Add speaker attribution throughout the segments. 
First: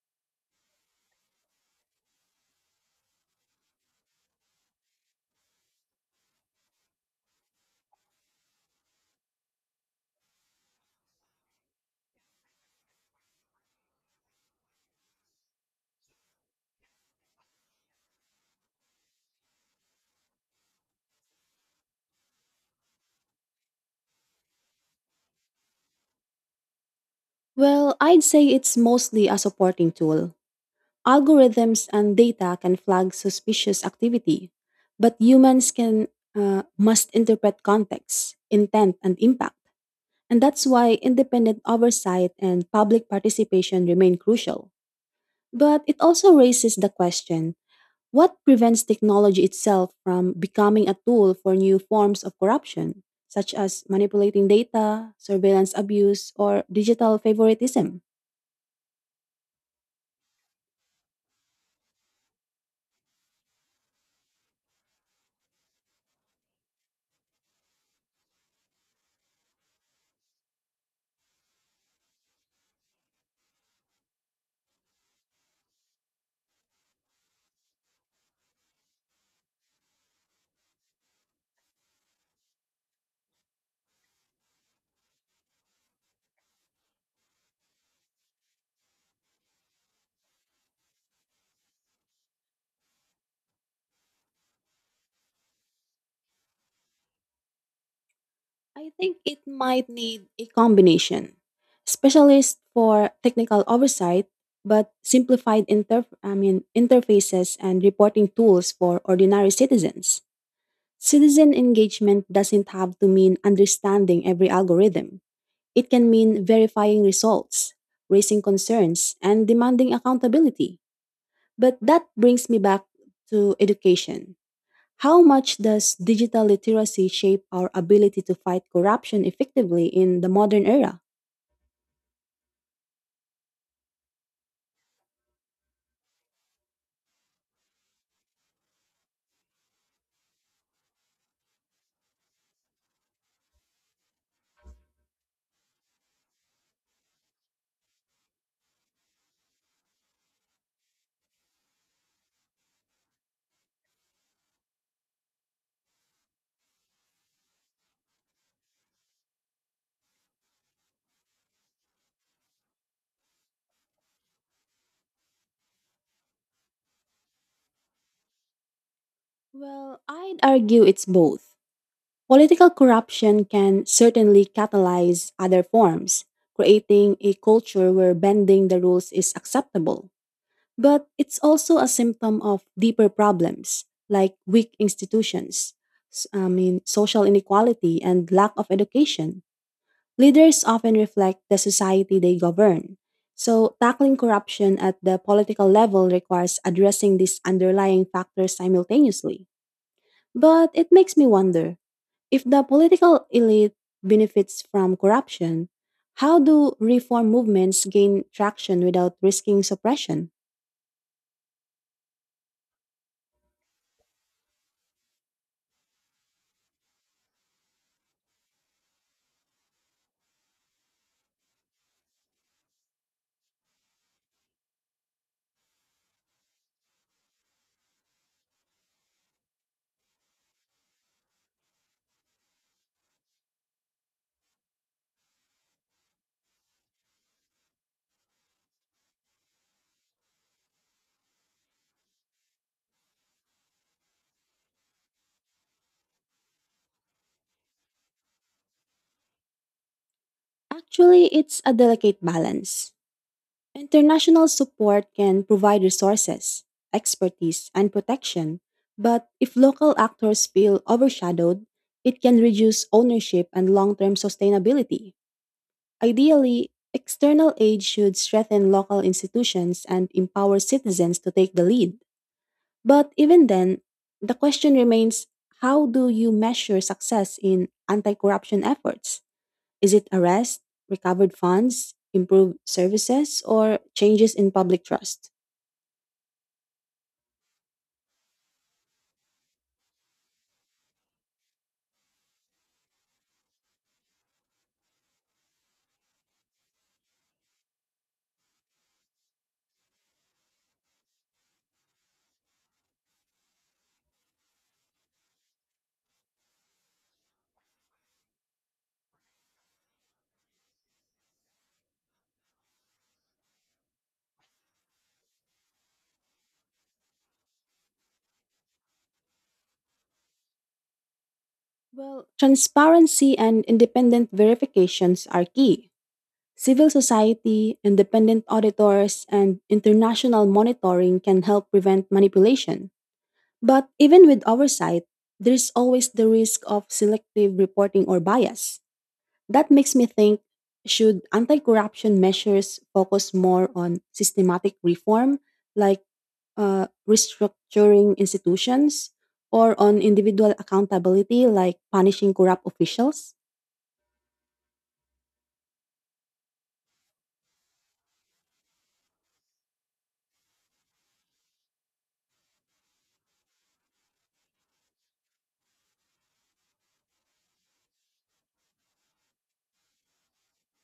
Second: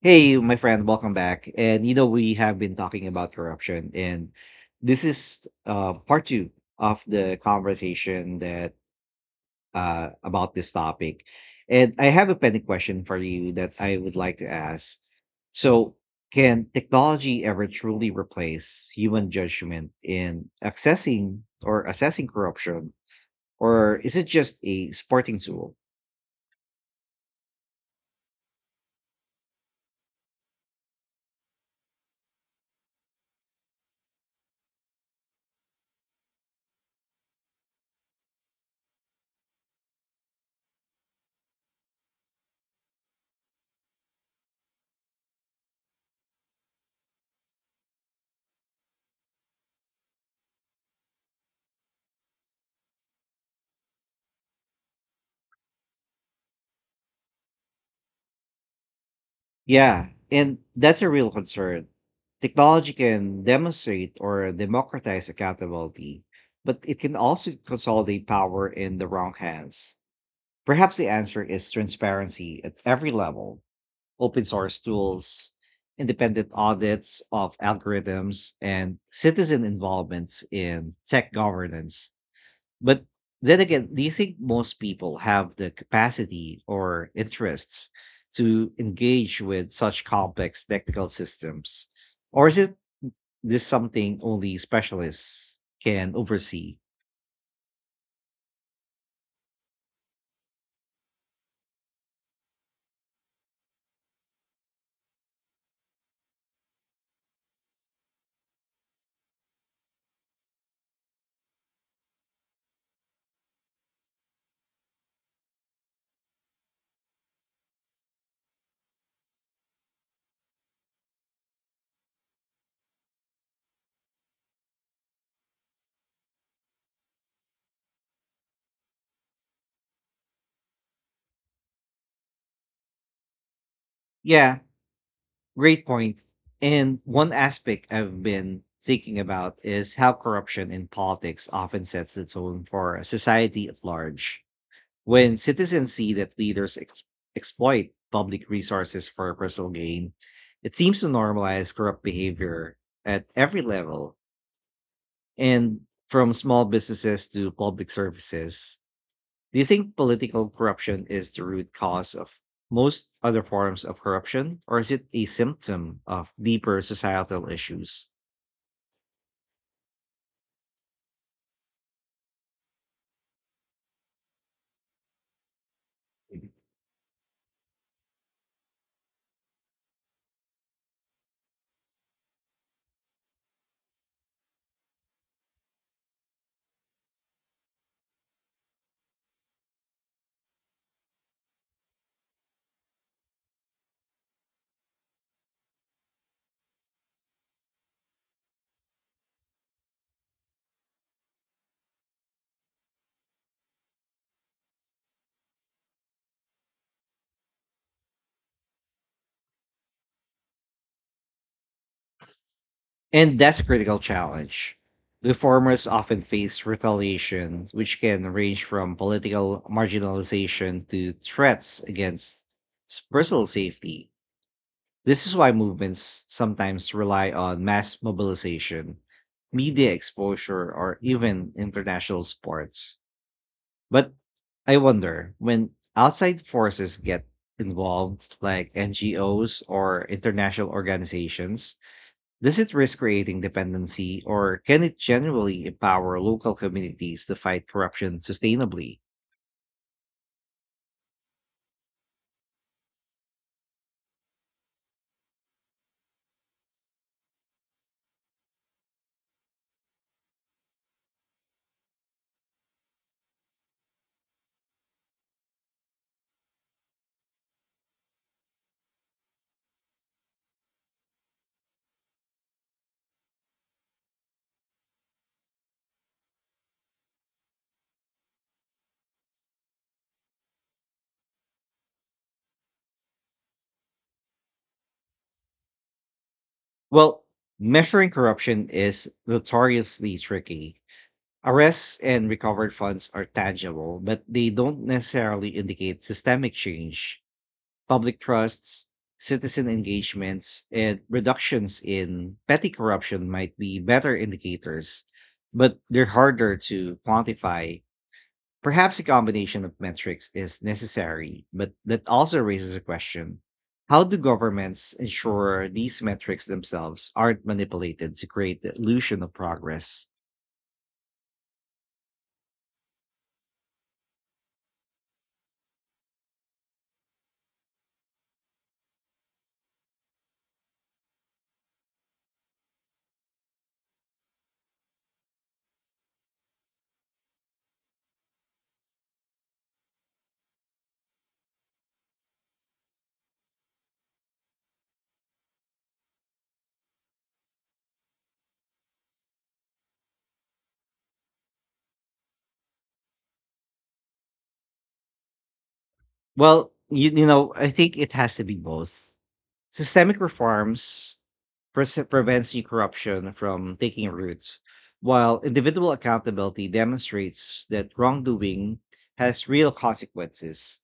Speaker 1: Hey, my friend, welcome back. We have been talking about corruption, and this is part two of the conversation that about this topic. And I have a pending question for you that I would like to ask. So, can technology ever truly replace human judgment in accessing or assessing corruption, or is it just a sporting tool?
Speaker 2: Well, I'd say it's mostly a supporting tool. Algorithms and data can flag suspicious activity, but humans can must interpret context, intent, and impact. And that's why independent oversight and public participation remain crucial. But it also raises the question, what prevents technology itself from becoming a tool for new forms of corruption, such as manipulating data, surveillance abuse, or digital favoritism?
Speaker 1: Yeah, and that's a real concern. Technology can demonstrate or democratize accountability, but it can also consolidate power in the wrong hands. Perhaps the answer is transparency at every level, open source tools, independent audits of algorithms, and citizen involvements in tech governance. But then again, do you think most people have the capacity or interests to engage with such complex technical systems? Or is it this something only specialists can oversee?
Speaker 2: I think it might need a combination. Specialists for technical oversight, but simplified interf I mean, interfaces and reporting tools for ordinary citizens. Citizen engagement doesn't have to mean understanding every algorithm. It can mean verifying results, raising concerns, and demanding accountability. But that brings me back to education. How much does digital literacy shape our ability to fight corruption effectively in the modern era?
Speaker 1: Yeah, great point. And one aspect I've been thinking about is how corruption in politics often sets the tone for society at large. When citizens see that leaders exploit public resources for personal gain, it seems to normalize corrupt behavior at every level and from small businesses to public services. Do you think political corruption is the root cause of most other forms of corruption, or is it a symptom of deeper societal issues?
Speaker 2: Well, I'd argue it's both. Political corruption can certainly catalyze other forms, creating a culture where bending the rules is acceptable. But it's also a symptom of deeper problems, like weak institutions, social inequality, and lack of education. Leaders often reflect the society they govern. So, tackling corruption at the political level requires addressing these underlying factors simultaneously. But it makes me wonder if the political elite benefits from corruption, how do reform movements gain traction without risking suppression?
Speaker 1: And that's a critical challenge. The farmers often face retaliation, which can range from political marginalization to threats against personal safety. This is why movements sometimes rely on mass mobilization, media exposure, or even international sports. But I wonder when outside forces get involved, like NGOs or international organizations, does it risk creating dependency, or can it generally empower local communities to fight corruption sustainably?
Speaker 2: Actually, it's a delicate balance. International support can provide resources, expertise, and protection, but if local actors feel overshadowed, it can reduce ownership and long term sustainability. Ideally, external aid should strengthen local institutions and empower citizens to take the lead. But even then, the question remains, how do you measure success in anti corruption efforts? Is it arrest, recovered funds, improved services, or changes in public trust?
Speaker 1: Well, measuring corruption is notoriously tricky. Arrests and recovered funds are tangible, but they don't necessarily indicate systemic change. Public trusts, citizen engagements, and reductions in petty corruption might be better indicators, but they're harder to quantify. Perhaps a combination of metrics is necessary, but that also raises a question. How do governments ensure these metrics themselves aren't manipulated to create the illusion of progress?
Speaker 2: Well, transparency and independent verifications are key. Civil society, independent auditors, and international monitoring can help prevent manipulation. But even with oversight, there's always the risk of selective reporting or bias. That makes me think, should anti corruption measures focus more on systematic reform, like restructuring institutions, or on individual accountability like punishing corrupt officials?
Speaker 1: Well, I think it has to be both. Systemic reforms prevents new corruption from taking root, while individual accountability demonstrates that wrongdoing has real consequences.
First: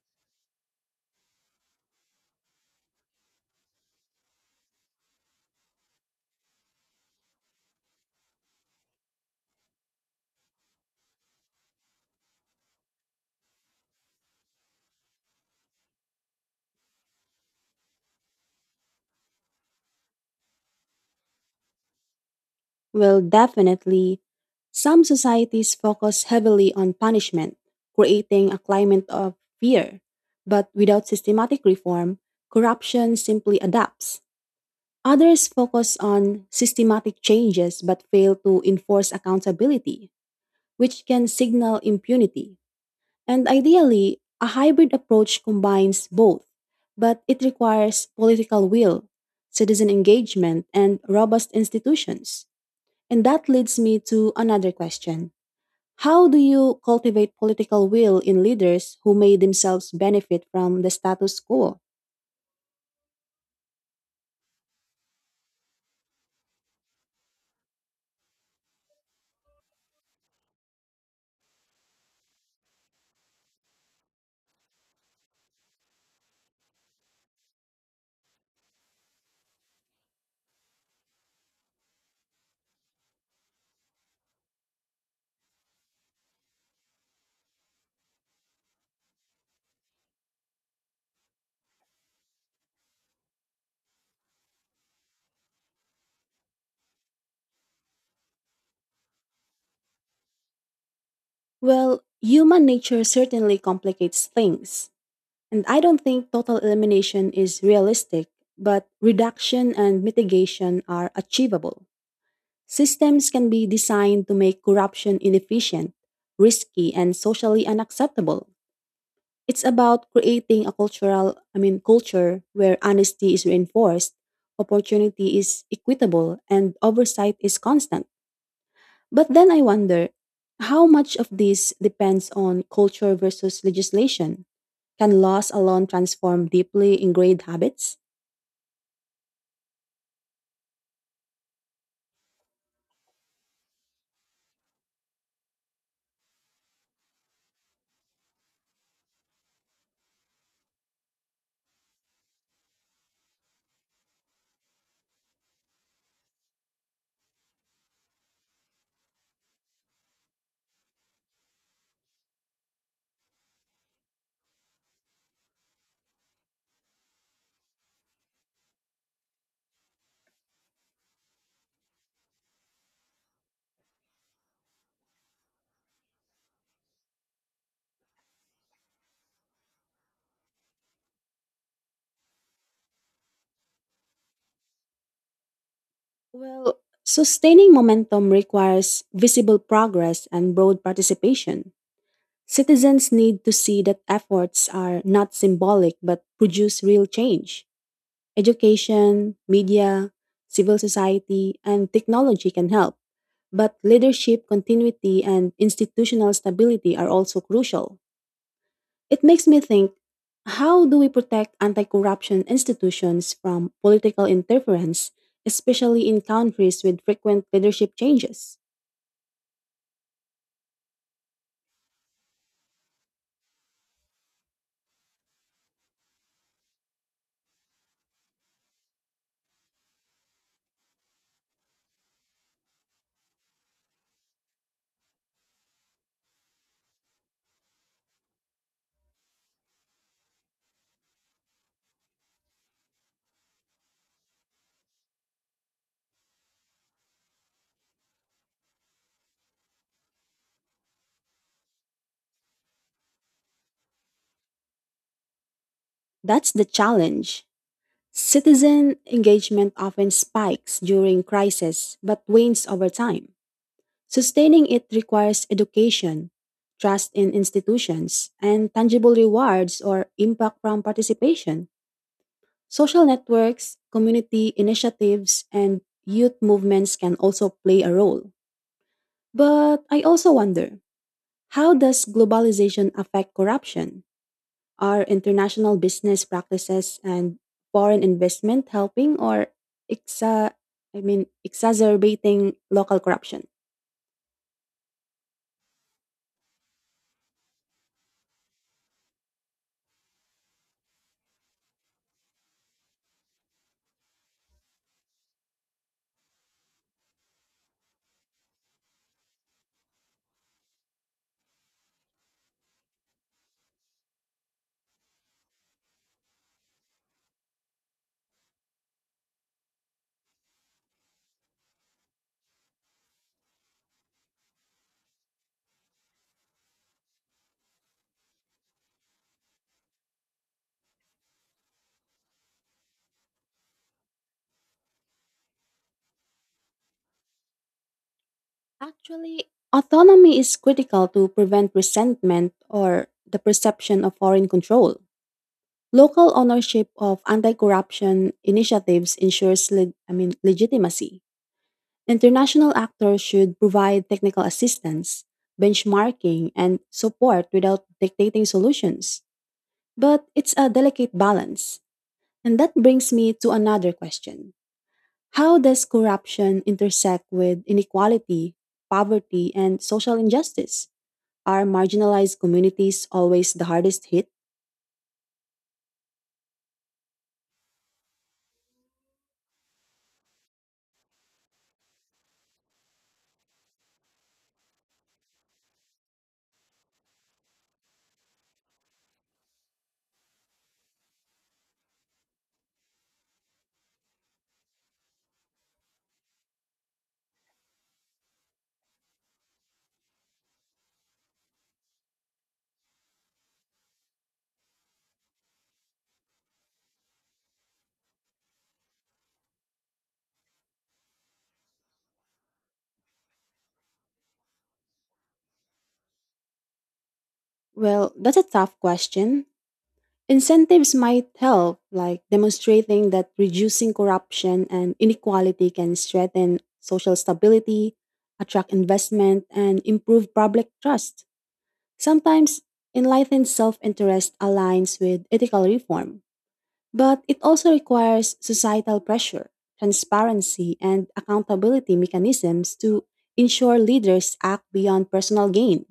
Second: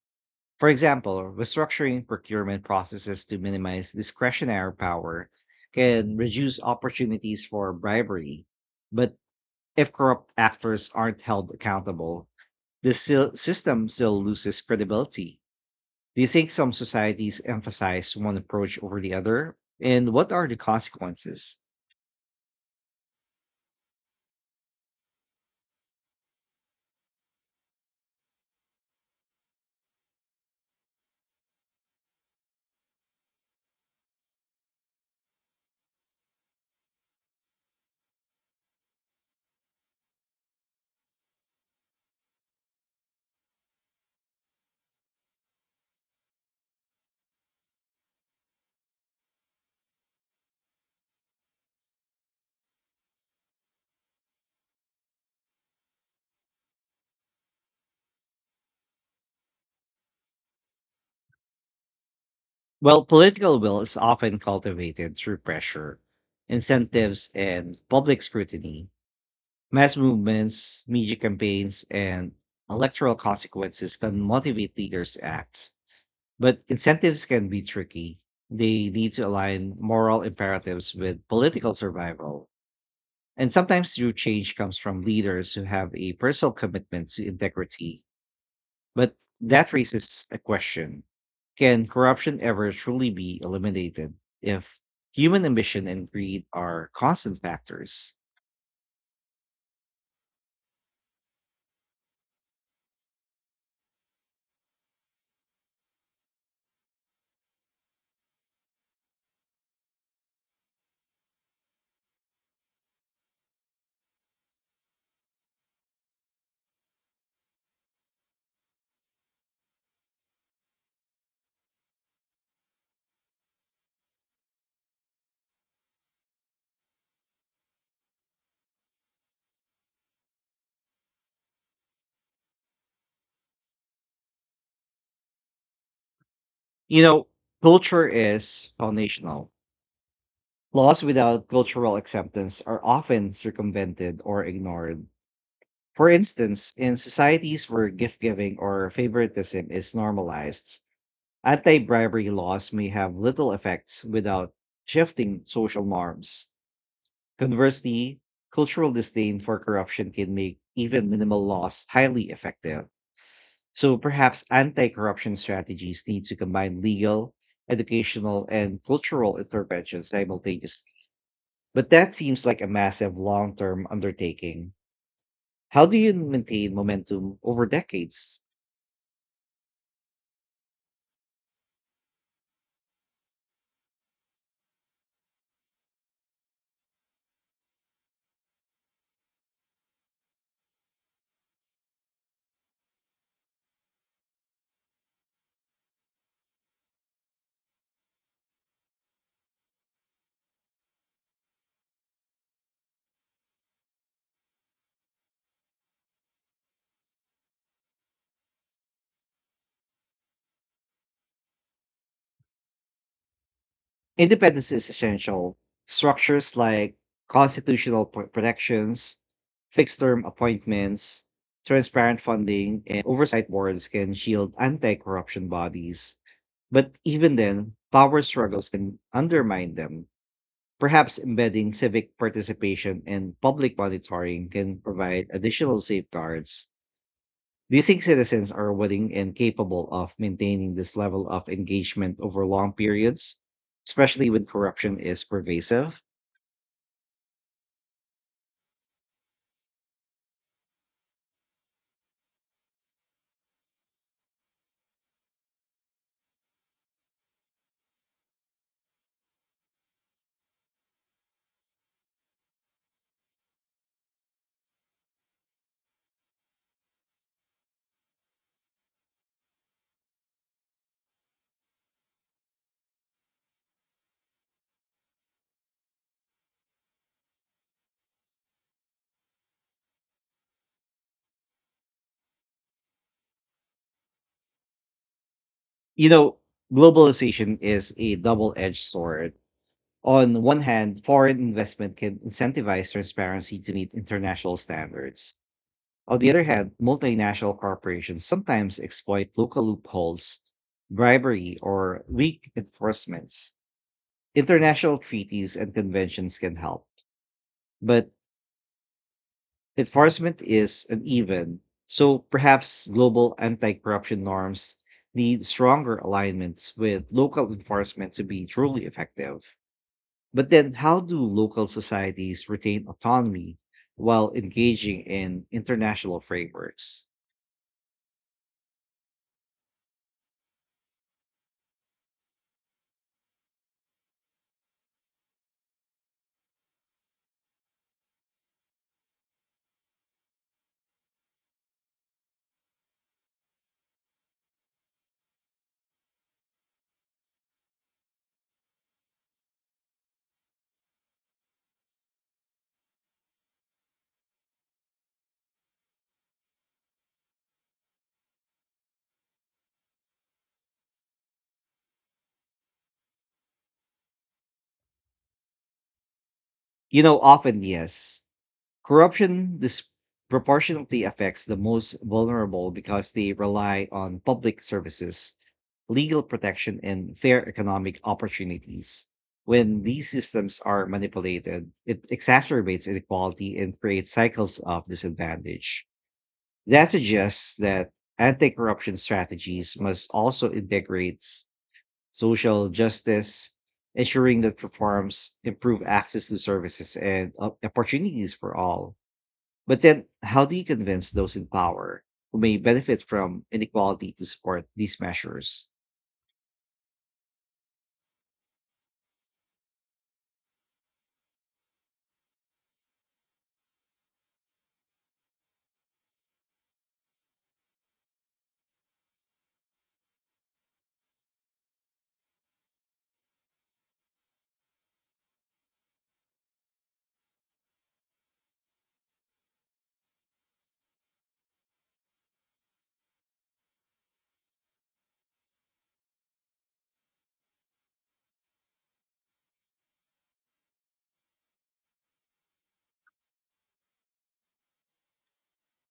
Speaker 1: For example, restructuring procurement processes to minimize discretionary power can reduce opportunities for bribery. But if corrupt actors aren't held accountable, the system still loses credibility. Do you think some societies emphasize one approach over the other? And what are the consequences?
Speaker 2: Well, definitely, some societies focus heavily on punishment, creating a climate of fear. But without systematic reform, corruption simply adapts. Others focus on systematic changes but fail to enforce accountability, which can signal impunity. And ideally, a hybrid approach combines both, but it requires political will, citizen engagement, and robust institutions. And that leads me to another question. How do you cultivate political will in leaders who may themselves benefit from the status quo?
Speaker 1: Well, political will is often cultivated through pressure, incentives, and public scrutiny. Mass movements, media campaigns, and electoral consequences can motivate leaders to act, but incentives can be tricky. They need to align moral imperatives with political survival. And sometimes true change comes from leaders who have a personal commitment to integrity. But that raises a question. Can corruption ever truly be eliminated if human ambition and greed are constant factors?
Speaker 2: Well, human nature certainly complicates things. And I don't think total elimination is realistic, but reduction and mitigation are achievable. Systems can be designed to make corruption inefficient, risky, and socially unacceptable. It's about creating a culture where honesty is reinforced, opportunity is equitable, and oversight is constant. But then I wonder, how much of this depends on culture versus legislation? Can laws alone transform deeply
Speaker 1: You know,
Speaker 2: ingrained habits?
Speaker 1: culture is foundational. Laws without cultural acceptance are often circumvented or ignored. For instance, in societies where gift giving or favoritism is normalized, anti bribery laws may have little effects without shifting social norms. Conversely, cultural disdain for corruption can make even minimal laws highly effective. So perhaps anti corruption strategies need to combine legal, educational, and cultural interventions simultaneously. But that seems like a massive long term undertaking. How do you maintain momentum over decades?
Speaker 2: Well, sustaining momentum requires visible progress and broad participation. Citizens need to see that efforts are not symbolic but produce real change. Education, media, civil society, and technology can help, but leadership continuity and institutional stability are also crucial. It makes me think, how do we protect anti corruption institutions from political
Speaker 1: Independence is
Speaker 2: interference,
Speaker 1: essential.
Speaker 2: especially in
Speaker 1: Structures
Speaker 2: countries
Speaker 1: like
Speaker 2: with frequent leadership
Speaker 1: constitutional
Speaker 2: changes?
Speaker 1: protections, fixed term appointments, transparent funding, and oversight boards can shield anti corruption bodies. But even then, power struggles can undermine them. Perhaps embedding civic participation and public monitoring can provide additional safeguards. Do you think citizens are willing and capable of maintaining this level of engagement over long periods, especially when corruption is pervasive?
Speaker 2: That's the challenge. Citizen engagement often spikes during crisis but wanes over time. Sustaining it requires education, trust in institutions, and tangible rewards or impact from participation. Social networks, community initiatives, and youth movements can also play a role. But I also wonder, how does globalization affect corruption? Are international
Speaker 1: You
Speaker 2: business
Speaker 1: know,
Speaker 2: practices and
Speaker 1: globalization is
Speaker 2: foreign
Speaker 1: a double
Speaker 2: investment
Speaker 1: edged
Speaker 2: helping
Speaker 1: sword.
Speaker 2: or
Speaker 1: On
Speaker 2: exa-
Speaker 1: one hand, foreign investment can
Speaker 2: exacerbating
Speaker 1: incentivize
Speaker 2: local corruption?
Speaker 1: transparency to meet international standards. On the other hand, multinational corporations sometimes exploit local loopholes, bribery, or weak enforcements. International treaties and conventions can help, but enforcement is uneven, so perhaps global anti corruption norms need stronger alignments with local enforcement to be truly effective. But then, how do local societies retain autonomy while engaging in international frameworks?
Speaker 2: Actually, autonomy is critical to prevent resentment or the perception of foreign control. Local ownership of anti-corruption initiatives ensures legitimacy. International actors should provide technical assistance, benchmarking, and support without dictating solutions. But it's a delicate balance. And that brings me to another question. How does corruption
Speaker 1: You know,
Speaker 2: intersect
Speaker 1: often,
Speaker 2: with
Speaker 1: yes,
Speaker 2: inequality, poverty,
Speaker 1: corruption
Speaker 2: and social injustice?
Speaker 1: disproportionately affects the
Speaker 2: Are
Speaker 1: most
Speaker 2: marginalized
Speaker 1: vulnerable
Speaker 2: communities
Speaker 1: because they
Speaker 2: always the
Speaker 1: rely
Speaker 2: hardest
Speaker 1: on
Speaker 2: hit?
Speaker 1: public services, legal protection, and fair economic opportunities. When these systems are manipulated, it exacerbates inequality and creates cycles of disadvantage. That suggests that anti corruption strategies must also integrate social justice, ensuring that reforms improve access to services and opportunities for all. But then, how do you convince those in power who may benefit from inequality to support these measures?
Speaker 2: Well, that's a tough question. Incentives might help, like demonstrating that reducing corruption and inequality can strengthen social stability, attract investment, and improve public trust. Sometimes enlightened self interest aligns with ethical reform, but it also requires societal pressure, transparency, and accountability mechanisms to ensure leaders act beyond personal gain.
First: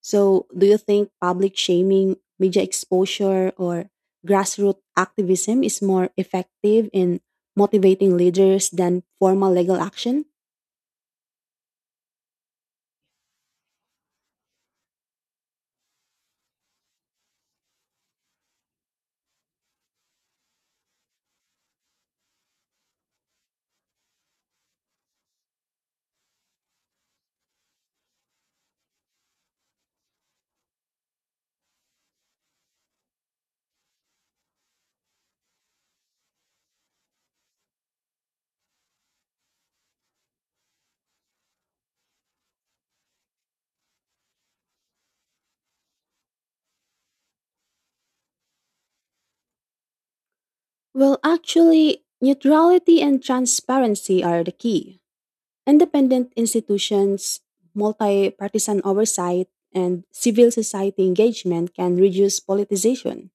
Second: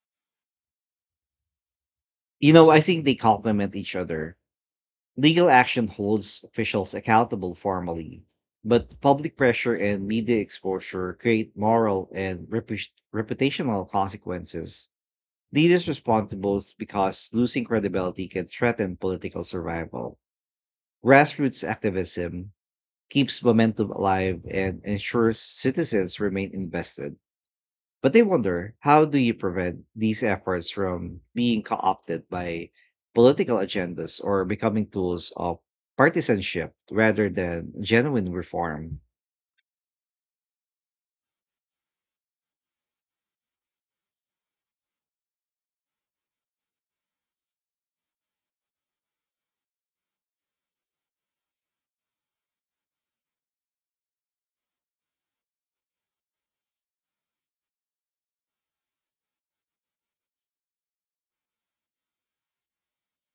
Speaker 2: So, do you think public shaming,
Speaker 1: You
Speaker 2: media
Speaker 1: know, I think they
Speaker 2: exposure,
Speaker 1: complement
Speaker 2: or
Speaker 1: each other.
Speaker 2: grassroots
Speaker 1: Legal
Speaker 2: activism is
Speaker 1: action
Speaker 2: more
Speaker 1: holds
Speaker 2: effective
Speaker 1: officials
Speaker 2: in
Speaker 1: accountable
Speaker 2: motivating
Speaker 1: formally,
Speaker 2: leaders
Speaker 1: but
Speaker 2: than
Speaker 1: public
Speaker 2: formal
Speaker 1: pressure
Speaker 2: legal
Speaker 1: and
Speaker 2: action?
Speaker 1: media exposure create moral and reputational consequences. Leaders respond to both because losing credibility can threaten political survival. Grassroots activism keeps momentum alive and ensures citizens remain invested. But they wonder, how do you prevent these efforts from being co-opted by political agendas or becoming tools of partisanship rather than genuine reform?
Speaker 2: Well, actually, neutrality and transparency are the key. Independent institutions, multi partisan oversight, and civil society engagement can reduce politicization.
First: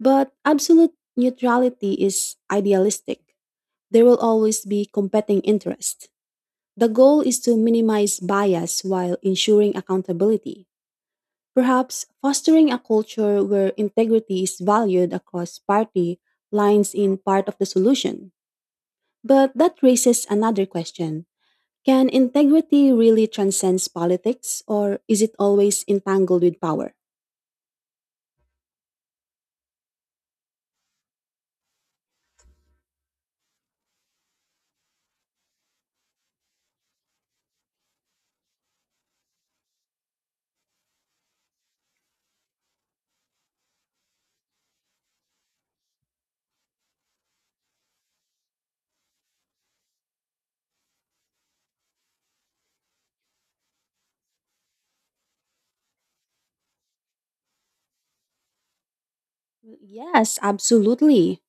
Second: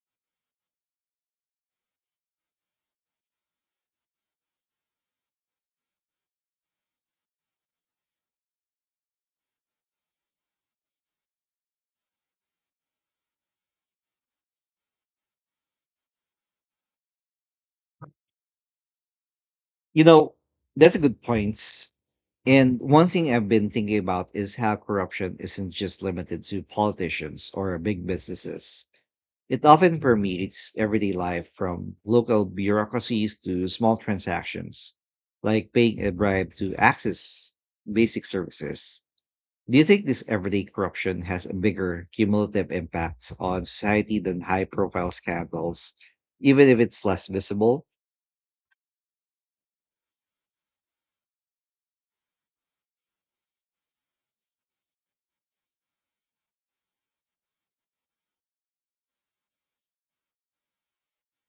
Speaker 2: But absolute neutrality is idealistic. There will always be competing interests. The goal is to minimize bias while ensuring accountability. Perhaps fostering a culture where integrity is valued across party lines in part of the solution. But that
Speaker 1: You
Speaker 2: raises
Speaker 1: know,
Speaker 2: another
Speaker 1: that's a good
Speaker 2: question.
Speaker 1: point.
Speaker 2: Can
Speaker 1: And
Speaker 2: integrity
Speaker 1: one
Speaker 2: really
Speaker 1: thing I've been
Speaker 2: transcend
Speaker 1: thinking about is
Speaker 2: politics,
Speaker 1: how
Speaker 2: or is it
Speaker 1: corruption isn't
Speaker 2: always
Speaker 1: just limited
Speaker 2: entangled with
Speaker 1: to
Speaker 2: power?
Speaker 1: politicians or big businesses. It often permeates everyday life from local bureaucracies to small transactions, like paying a bribe to access basic services. Do you think this everyday corruption has a bigger cumulative impact on society than high profile scandals, even if it's less visible?
Speaker 2: Yes, absolutely.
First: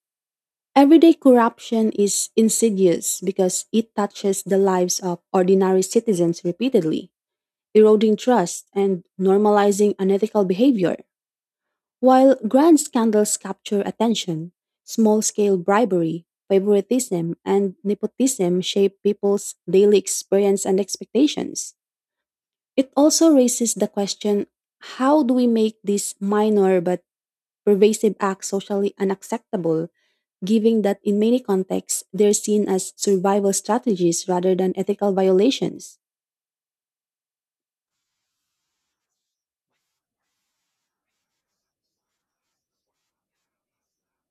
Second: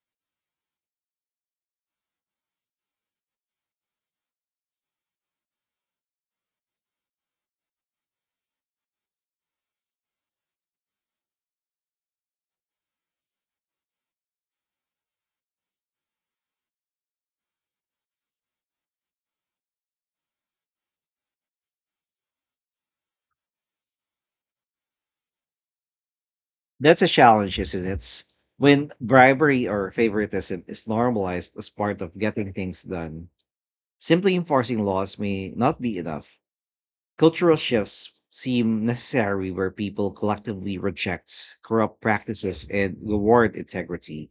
Speaker 2: Everyday corruption is insidious because it touches the lives of ordinary citizens repeatedly, eroding trust and normalizing unethical behavior. While grand scandals capture attention, small scale bribery, favoritism, and nepotism shape people's daily experience and expectations. It also raises the question, how do we make these minor
Speaker 1: That's
Speaker 2: but
Speaker 1: a challenge, isn't
Speaker 2: pervasive
Speaker 1: it?
Speaker 2: acts
Speaker 1: When
Speaker 2: socially
Speaker 1: bribery
Speaker 2: unacceptable,
Speaker 1: or favoritism
Speaker 2: given
Speaker 1: is
Speaker 2: that in many
Speaker 1: normalized as part
Speaker 2: contexts
Speaker 1: of
Speaker 2: they're
Speaker 1: getting
Speaker 2: seen
Speaker 1: things
Speaker 2: as
Speaker 1: done,
Speaker 2: survival strategies
Speaker 1: simply
Speaker 2: rather than
Speaker 1: enforcing
Speaker 2: ethical
Speaker 1: laws may not be
Speaker 2: violations?
Speaker 1: enough. Cultural shifts seem necessary where people collectively reject corrupt practices and reward integrity.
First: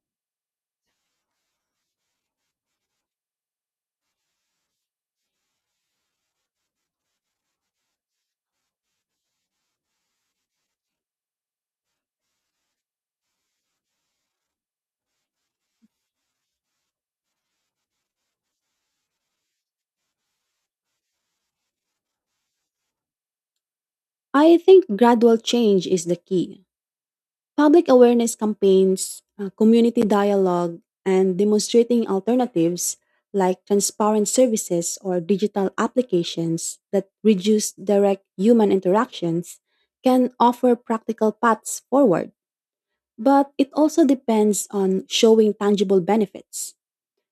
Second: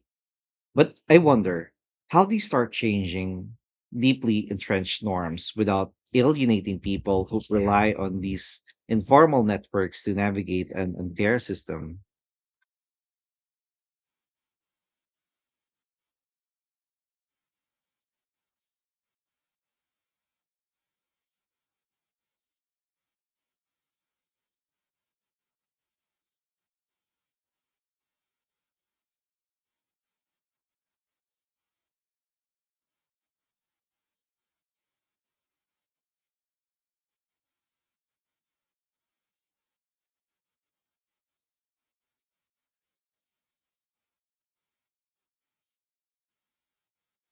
Speaker 1: But I wonder how they start changing deeply entrenched norms without alienating people who rely on these informal networks to navigate an unfair system.
Speaker 2: I think gradual change is the key. Public awareness campaigns, community dialogue, and demonstrating alternatives like transparent services or digital applications that reduce direct human interactions can offer practical paths forward. But it also depends on showing tangible benefits.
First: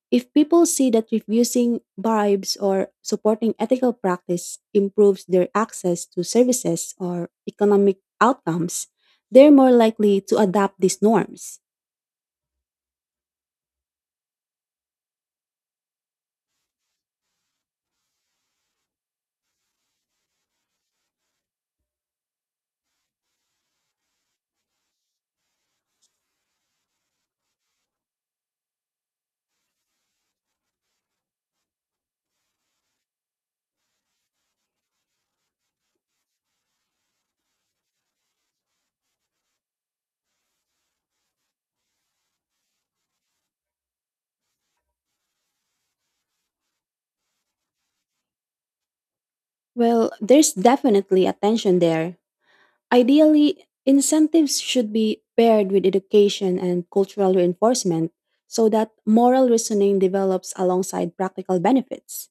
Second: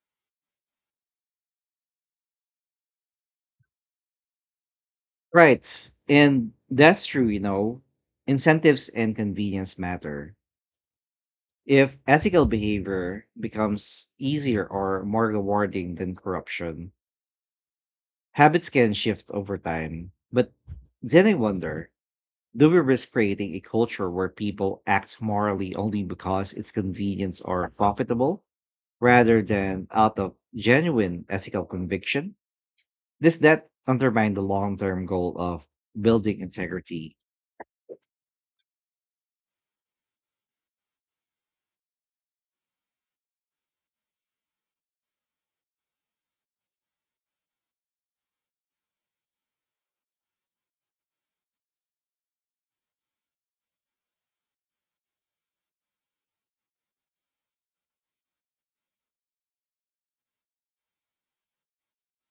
Speaker 2: If people see that refusing bribes or supporting ethical practice improves their
Speaker 1: Right.
Speaker 2: access to
Speaker 1: And
Speaker 2: services
Speaker 1: that's true,
Speaker 2: or
Speaker 1: you know.
Speaker 2: economic
Speaker 1: Incentives
Speaker 2: outcomes,
Speaker 1: and
Speaker 2: they're more
Speaker 1: convenience
Speaker 2: likely
Speaker 1: matter.
Speaker 2: to adopt these norms.
Speaker 1: If ethical behavior becomes easier or more rewarding than corruption, habits can shift over time. But then I wonder, do we risk creating a culture where people act morally only because it's convenient or profitable rather than out of genuine ethical conviction? Does that undermine the long term goal of building integrity?
Speaker 2: Well, there's definitely a tension there. Ideally, incentives should be paired with education and cultural reinforcement so that moral reasoning develops alongside practical benefits.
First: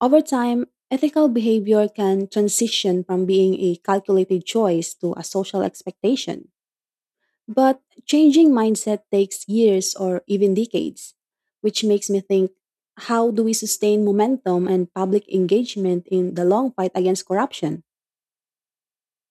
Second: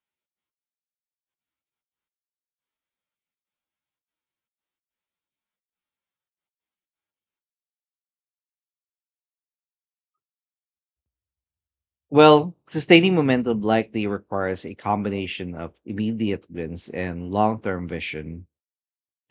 Speaker 2: Over time, ethical behavior can transition from being a calculated choice to a social expectation. But changing mindset takes years or even decades, which makes me think,
Speaker 1: Well, sustaining
Speaker 2: how do we
Speaker 1: momentum
Speaker 2: sustain
Speaker 1: likely requires
Speaker 2: momentum
Speaker 1: a
Speaker 2: and public
Speaker 1: combination of
Speaker 2: engagement in the
Speaker 1: immediate
Speaker 2: long
Speaker 1: wins
Speaker 2: fight against
Speaker 1: and long
Speaker 2: corruption?
Speaker 1: term vision,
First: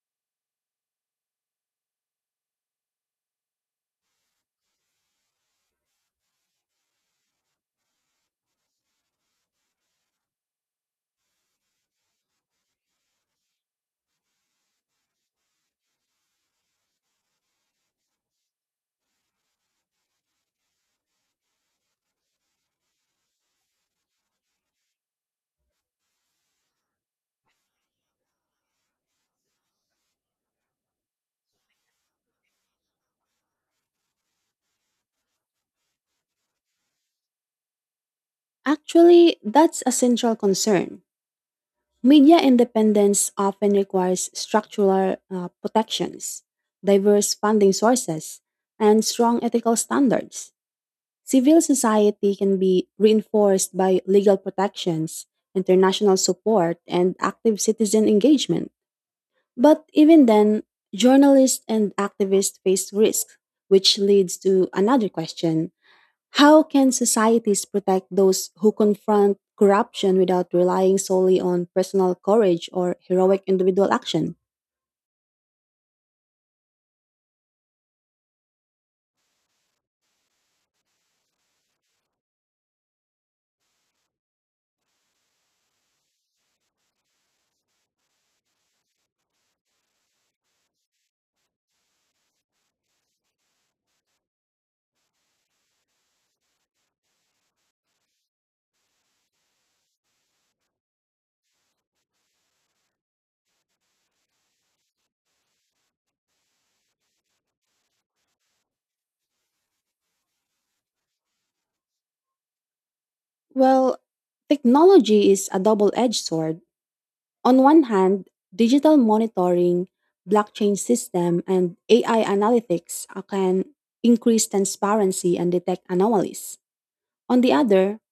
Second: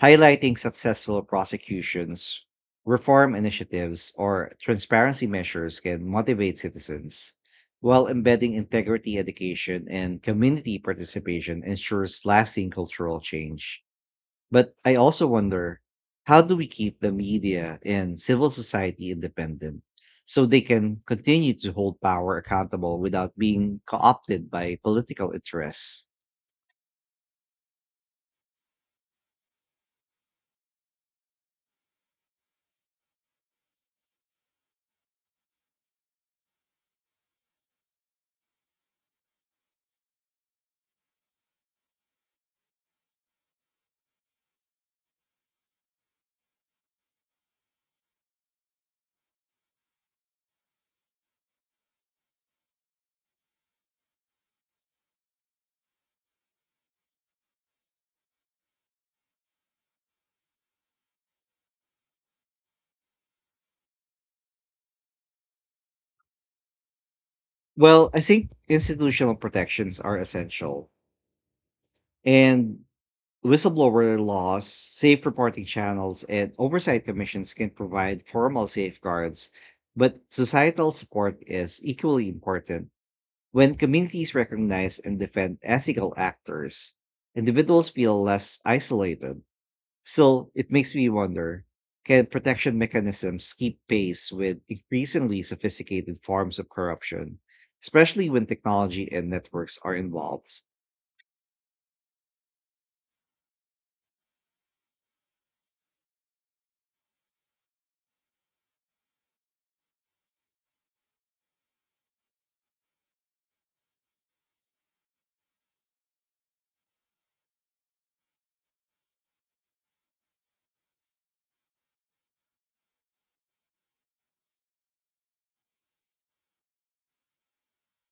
Speaker 1: highlighting successful prosecutions, reform initiatives, or transparency measures can motivate citizens, while embedding integrity education and community participation ensures lasting cultural change. But I also wonder, how do we keep the media and civil society independent so they can continue to hold power accountable without being co opted by political interests?
Speaker 2: Actually, that's a central concern. Media independence often requires structural protections, diverse funding sources, and strong ethical standards. Civil society can be reinforced by legal protections, international support, and active citizen engagement. But even then, journalists and activists face risks, which leads to another question. How can societies protect
Speaker 1: Well, I
Speaker 2: those
Speaker 1: think
Speaker 2: who
Speaker 1: institutional
Speaker 2: confront
Speaker 1: protections
Speaker 2: corruption
Speaker 1: are
Speaker 2: without
Speaker 1: essential,
Speaker 2: relying solely on personal courage
Speaker 1: and
Speaker 2: or heroic individual
Speaker 1: whistleblower
Speaker 2: action?
Speaker 1: laws, safe reporting channels, and oversight commissions can provide formal safeguards, but societal support is equally important. When communities recognize and defend ethical actors, individuals feel less isolated. Still, it makes me wonder, can protection mechanisms keep pace with increasingly sophisticated forms of corruption, especially when technology and networks are involved?
Speaker 2: Well, technology is a double edged sword. On one hand, digital monitoring, blockchain system, and AI analytics can increase transparency and detect anomalies. On the other,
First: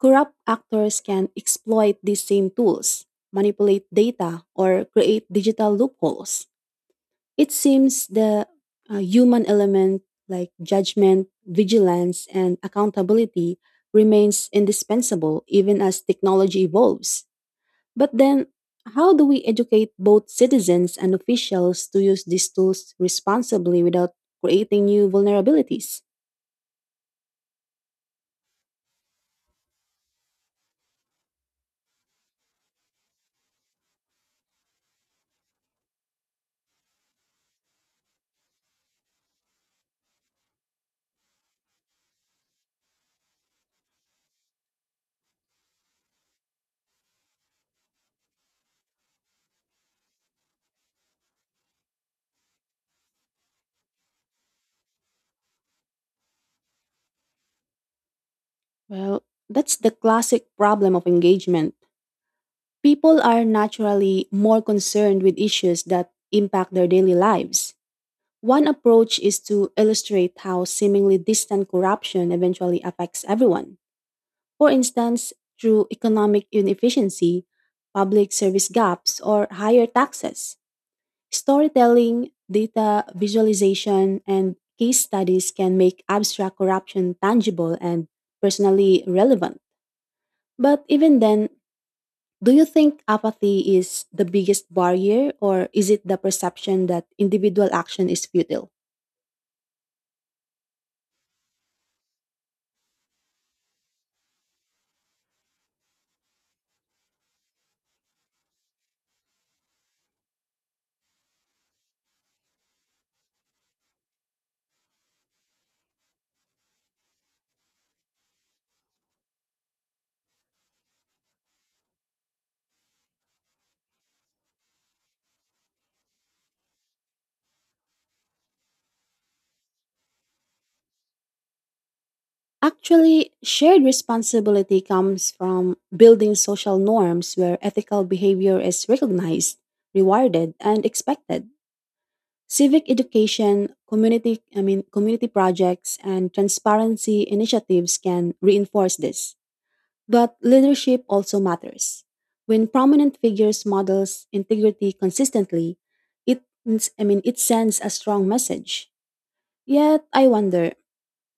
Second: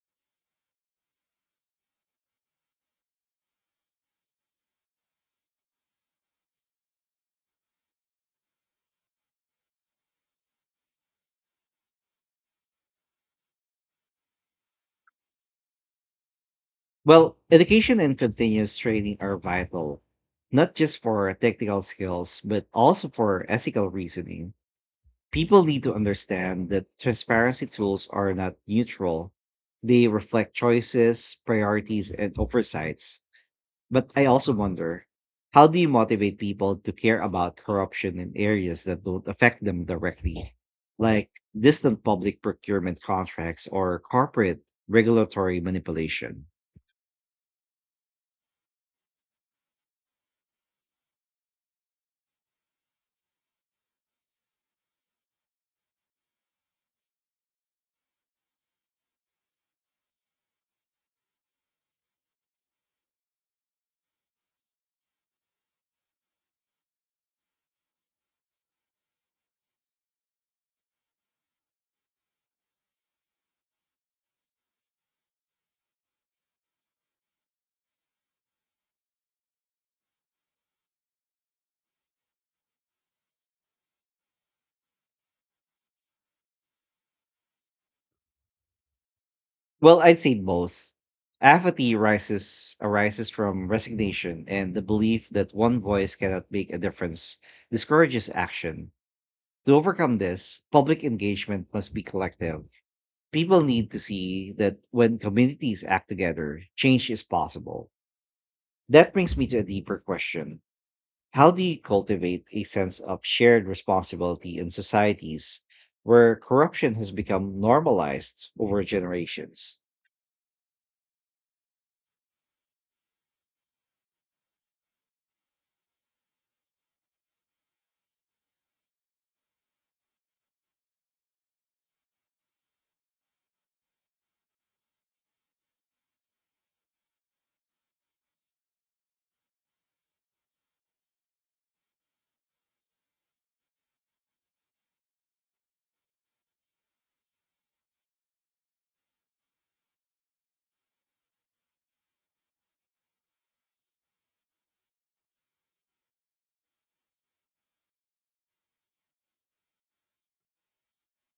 Speaker 2: corrupt actors can exploit these same tools, manipulate data, or create digital loopholes. It seems the human element like judgment, vigilance, and accountability remains indispensable even as technology evolves.
Speaker 1: Well, education
Speaker 2: But
Speaker 1: and
Speaker 2: then,
Speaker 1: continuous
Speaker 2: how
Speaker 1: training
Speaker 2: do
Speaker 1: are
Speaker 2: we educate
Speaker 1: vital,
Speaker 2: both
Speaker 1: not
Speaker 2: citizens
Speaker 1: just
Speaker 2: and
Speaker 1: for technical
Speaker 2: officials to use
Speaker 1: skills,
Speaker 2: these
Speaker 1: but
Speaker 2: tools
Speaker 1: also for
Speaker 2: responsibly
Speaker 1: ethical
Speaker 2: without
Speaker 1: reasoning.
Speaker 2: creating new
Speaker 1: People need to
Speaker 2: vulnerabilities?
Speaker 1: understand that transparency tools are not neutral. They reflect choices, priorities, and oversights. But I also wonder, how do you motivate people to care about corruption in areas that don't affect them directly, like distant public procurement contracts or corporate regulatory manipulation?
Speaker 2: Well, that's the classic problem of engagement. People are naturally more concerned with issues that impact their daily lives. One approach is to illustrate how seemingly distant corruption eventually affects everyone. For instance, through economic inefficiency, public service gaps, or higher taxes. Storytelling, data visualization, and case studies can make abstract corruption tangible and personally relevant.
Speaker 1: Well, I'd say
Speaker 2: But
Speaker 1: both.
Speaker 2: even then,
Speaker 1: Apathy
Speaker 2: do you
Speaker 1: rises
Speaker 2: think
Speaker 1: arises from
Speaker 2: apathy is the
Speaker 1: resignation
Speaker 2: biggest
Speaker 1: and the belief
Speaker 2: barrier,
Speaker 1: that
Speaker 2: or
Speaker 1: one
Speaker 2: is it
Speaker 1: voice
Speaker 2: the
Speaker 1: cannot make a
Speaker 2: perception that
Speaker 1: difference
Speaker 2: individual action is
Speaker 1: discourages
Speaker 2: futile?
Speaker 1: action. To overcome this, public engagement must be collective. People need to see that when communities act together, change is possible. That brings me to a deeper question. How do you cultivate a sense of shared responsibility in societies where corruption has become normalized over generations?
Speaker 2: Actually, shared responsibility comes from building social norms where ethical behavior is recognized, rewarded, and expected. Civic education, community I mean community projects and transparency initiatives can reinforce this. But leadership also matters. When prominent figures models integrity consistently, it I mean it sends a strong message. Yet I wonder,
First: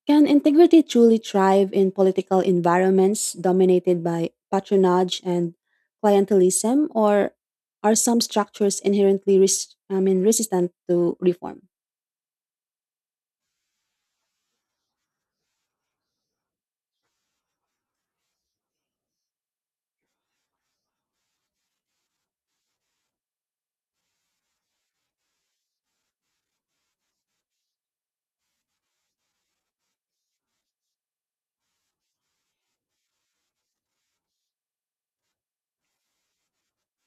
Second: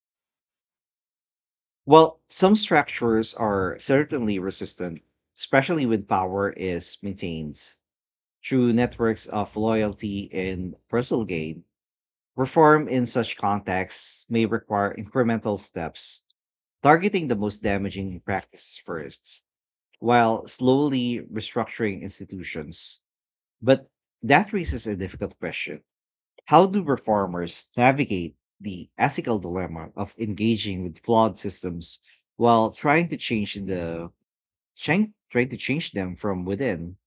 Speaker 2: can integrity truly thrive in
Speaker 1: Well,
Speaker 2: political
Speaker 1: some
Speaker 2: environments
Speaker 1: structures are
Speaker 2: dominated by
Speaker 1: certainly resistant,
Speaker 2: patronage and
Speaker 1: especially when power
Speaker 2: clientelism,
Speaker 1: is
Speaker 2: or
Speaker 1: maintained.
Speaker 2: are some
Speaker 1: True
Speaker 2: structures
Speaker 1: networks
Speaker 2: inherently
Speaker 1: of
Speaker 2: res- I mean
Speaker 1: loyalty
Speaker 2: resistant
Speaker 1: and
Speaker 2: to
Speaker 1: personal gain.
Speaker 2: reform?
Speaker 1: Reform in such contexts may require incremental steps, targeting the most damaging practices first, while slowly restructuring institutions. But that raises a difficult question, how do reformers navigate the ethical dilemma of engaging with flawed systems while trying to change the trying to change them from within?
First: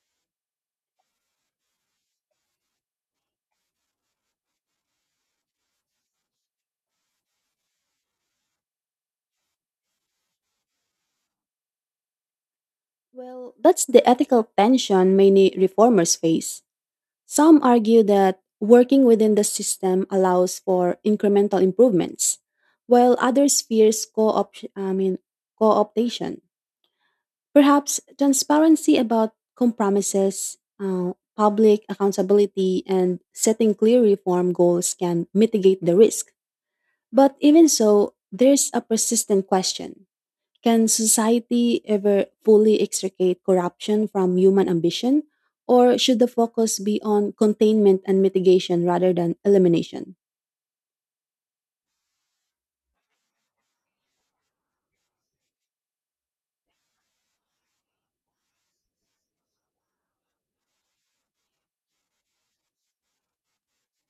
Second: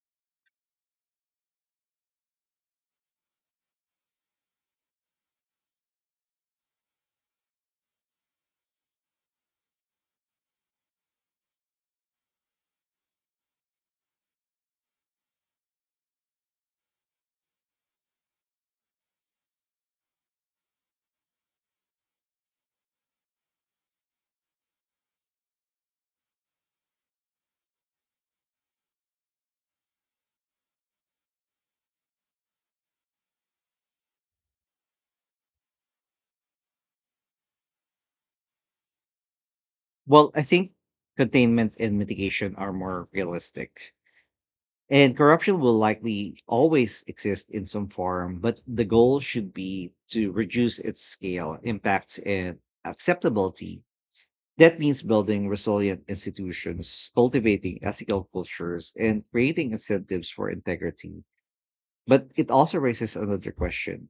Speaker 2: Well, that's the ethical tension many reformers face. Some argue that working within the system allows for incremental improvements, while others fears co-optation. Perhaps transparency about compromises, public accountability, and setting clear reform goals can mitigate the risk. But even so, there's a persistent question.
Speaker 1: Well, I think
Speaker 2: Can
Speaker 1: containment
Speaker 2: society
Speaker 1: and
Speaker 2: ever
Speaker 1: mitigation are
Speaker 2: fully
Speaker 1: more
Speaker 2: extricate
Speaker 1: realistic.
Speaker 2: corruption from human
Speaker 1: And
Speaker 2: ambition,
Speaker 1: corruption will
Speaker 2: or should the
Speaker 1: likely
Speaker 2: focus be
Speaker 1: always
Speaker 2: on
Speaker 1: exist in some
Speaker 2: containment and
Speaker 1: form, but
Speaker 2: mitigation
Speaker 1: the
Speaker 2: rather
Speaker 1: goal
Speaker 2: than
Speaker 1: should be
Speaker 2: elimination?
Speaker 1: to reduce its scale, impacts, and acceptability. That means building resilient institutions, cultivating ethical cultures, and creating incentives for integrity. But it also raises another question.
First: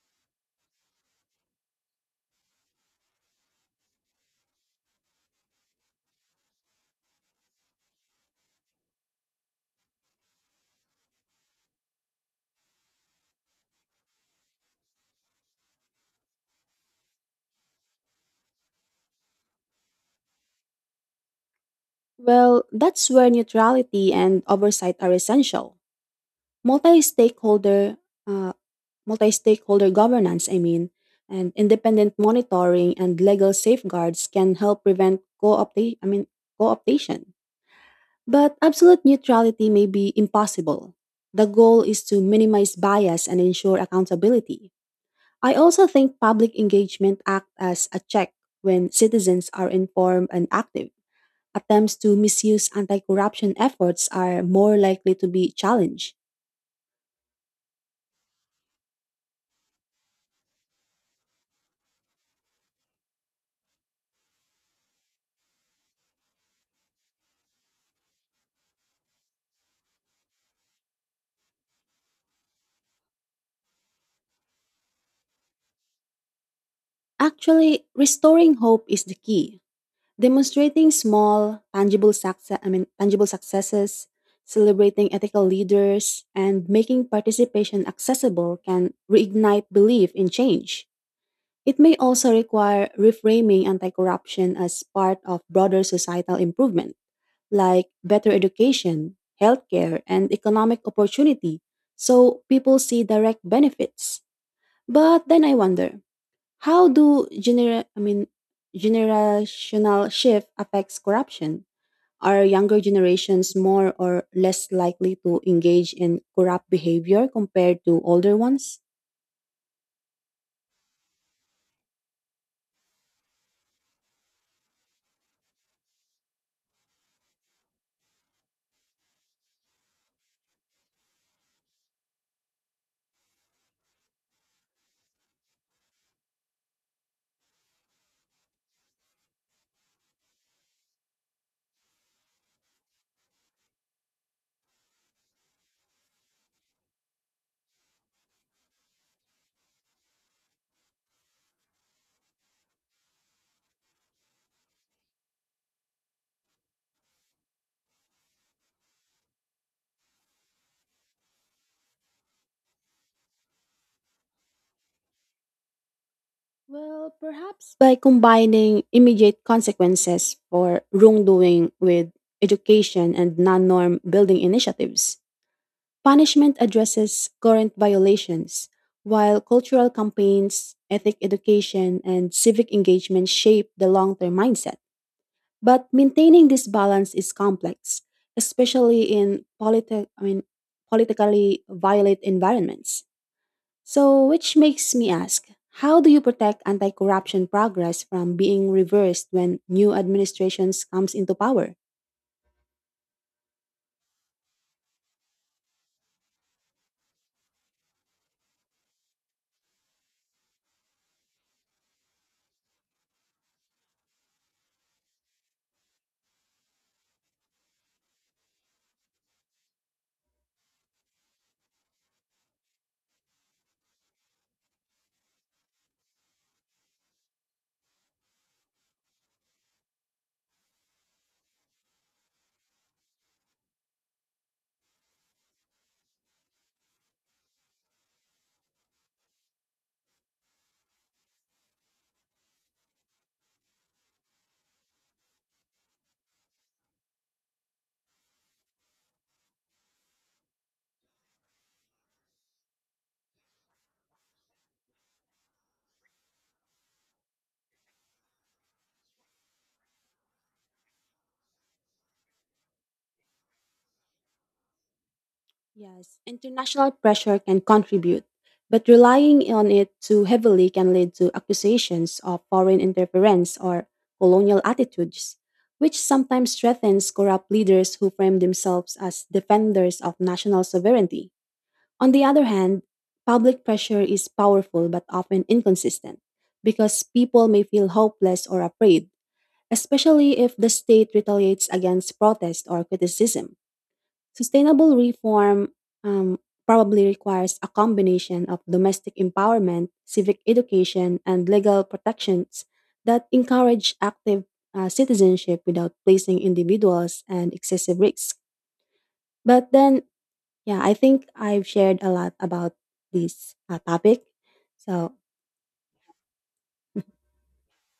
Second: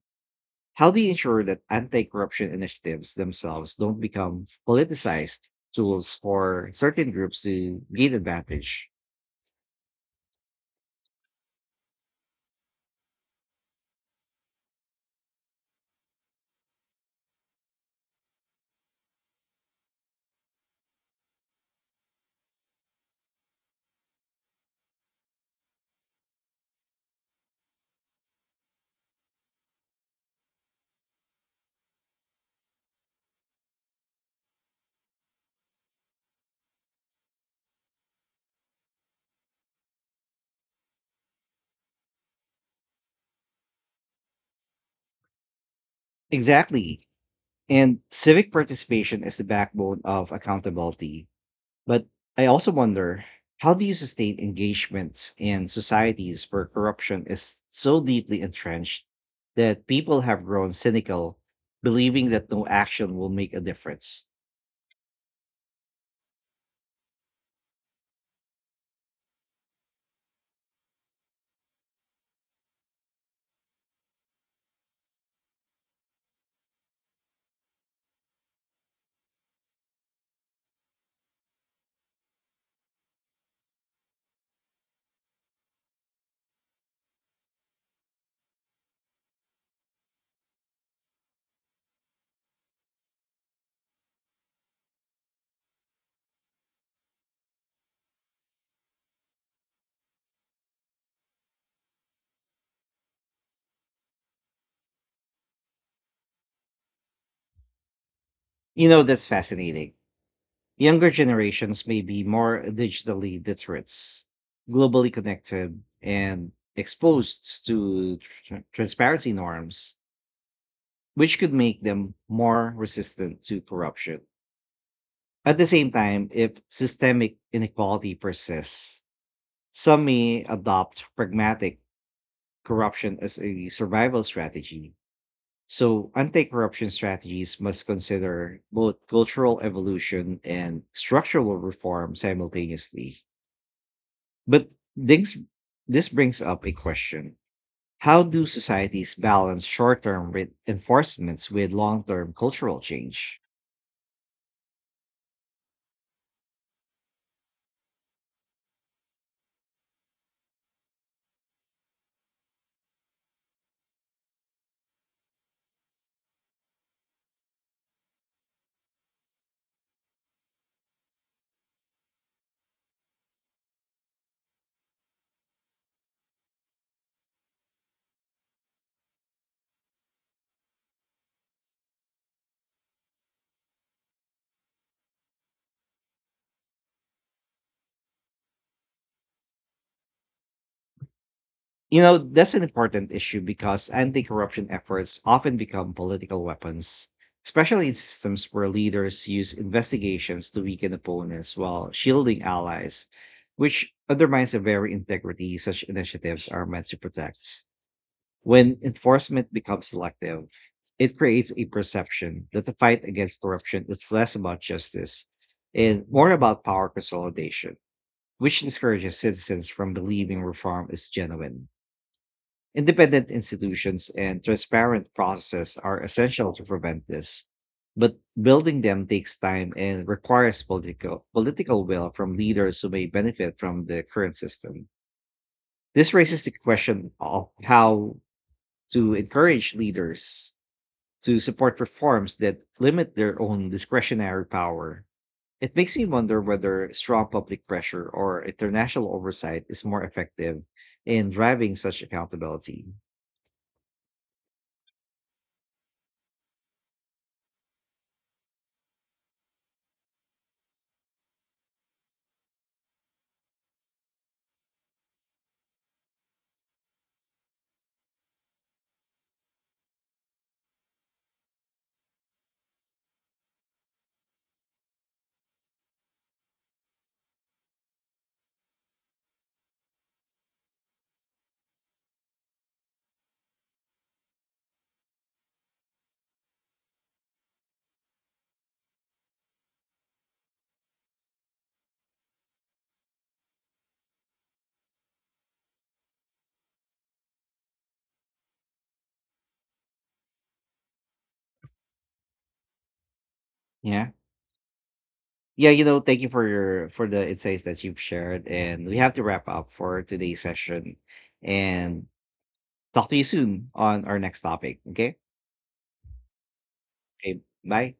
Speaker 1: How do you ensure that anti corruption initiatives themselves don't become politicized tools for certain groups to gain advantage?
Speaker 2: Well, that's where neutrality and oversight are essential. Multi-stakeholder, uh, Multi-stakeholder governance, and independent monitoring and legal safeguards can help prevent co-optation. But absolute neutrality may be impossible. The goal is to minimize bias and ensure accountability. I also think public
Speaker 1: Exactly.
Speaker 2: engagement acts as
Speaker 1: And
Speaker 2: a check
Speaker 1: civic
Speaker 2: when
Speaker 1: participation is the
Speaker 2: citizens are
Speaker 1: backbone
Speaker 2: informed
Speaker 1: of
Speaker 2: and active.
Speaker 1: accountability.
Speaker 2: Attempts
Speaker 1: But
Speaker 2: to
Speaker 1: I
Speaker 2: misuse
Speaker 1: also
Speaker 2: anti
Speaker 1: wonder,
Speaker 2: corruption
Speaker 1: how do you
Speaker 2: efforts
Speaker 1: sustain
Speaker 2: are more likely to
Speaker 1: engagement
Speaker 2: be
Speaker 1: in
Speaker 2: challenged.
Speaker 1: societies where corruption is so deeply entrenched that people have grown cynical, believing that no action will make a difference?
Speaker 2: Actually, restoring hope is the key. Demonstrating small, tangible success, I mean, tangible successes, celebrating ethical leaders, and making participation accessible can reignite belief in change. It may also require reframing anti corruption as part of broader societal improvement, like better education, healthcare, and economic opportunity, so people see direct benefits. But then I wonder, how do
Speaker 1: You know, that's fascinating.
Speaker 2: generational shift affects
Speaker 1: Younger
Speaker 2: corruption?
Speaker 1: generations may be
Speaker 2: Are
Speaker 1: more
Speaker 2: younger
Speaker 1: digitally
Speaker 2: generations
Speaker 1: literate,
Speaker 2: more or less
Speaker 1: globally
Speaker 2: likely to
Speaker 1: connected,
Speaker 2: engage in
Speaker 1: and
Speaker 2: corrupt behavior
Speaker 1: exposed
Speaker 2: compared to
Speaker 1: to
Speaker 2: older ones?
Speaker 1: transparency norms, which could make them more resistant to corruption. At the same time, if systemic inequality persists, some may adopt pragmatic corruption as a survival strategy. So, anti corruption strategies must consider both cultural evolution and structural reform simultaneously. But this brings up a question. How do societies balance short term reinforcements with long term cultural change?
Speaker 2: Well, perhaps by combining immediate consequences for wrongdoing with education and non-norm building initiatives. Punishment addresses current violations, while cultural campaigns, ethic education, and civic engagement shape the long-term mindset. But maintaining this balance is complex, especially in politically
Speaker 1: You know,
Speaker 2: violent
Speaker 1: that's an
Speaker 2: environments.
Speaker 1: important issue because anti
Speaker 2: So, which
Speaker 1: corruption
Speaker 2: makes me
Speaker 1: efforts
Speaker 2: ask,
Speaker 1: often become
Speaker 2: how do you
Speaker 1: political
Speaker 2: protect anti
Speaker 1: weapons,
Speaker 2: corruption
Speaker 1: especially in
Speaker 2: progress from
Speaker 1: systems where
Speaker 2: being
Speaker 1: leaders
Speaker 2: reversed
Speaker 1: use
Speaker 2: when new
Speaker 1: investigations to
Speaker 2: administrations
Speaker 1: weaken
Speaker 2: comes into
Speaker 1: opponents
Speaker 2: power?
Speaker 1: while shielding allies, which undermines the very integrity such initiatives are meant to protect. When enforcement becomes selective, it creates a perception that the fight against corruption is less about justice and more about power consolidation, which discourages citizens from believing reform is genuine. Independent institutions and transparent processes are essential to prevent this, but building them takes time and requires political will from leaders who may benefit from the current system. This raises the question of how to encourage leaders to support reforms that limit their own discretionary power. It makes me wonder whether strong public pressure or international oversight is more effective in driving such accountability.
Speaker 2: Yes, international pressure can contribute, but relying on it too heavily can lead to accusations of foreign interference or colonial attitudes, which sometimes threatens corrupt leaders who frame themselves as defenders of national sovereignty. On the other hand, public pressure is powerful but often inconsistent because people may feel hopeless or afraid, especially if the state retaliates against protest or criticism. Sustainable reform um, probably requires a combination of domestic empowerment, civic education, and legal protections that encourage
Speaker 1: Yeah.
Speaker 2: active citizenship
Speaker 1: Yeah, you
Speaker 2: without
Speaker 1: know, thank you
Speaker 2: placing
Speaker 1: for
Speaker 2: individuals
Speaker 1: the
Speaker 2: and
Speaker 1: insights that you've
Speaker 2: excessive risk.
Speaker 1: shared. And we have to wrap up
Speaker 2: But
Speaker 1: for
Speaker 2: then,
Speaker 1: today's
Speaker 2: yeah, I
Speaker 1: session
Speaker 2: think I've shared
Speaker 1: and
Speaker 2: a lot about
Speaker 1: talk to you
Speaker 2: this
Speaker 1: soon on our
Speaker 2: topic.
Speaker 1: next topic.
Speaker 2: So,
Speaker 1: Okay. Okay. Bye.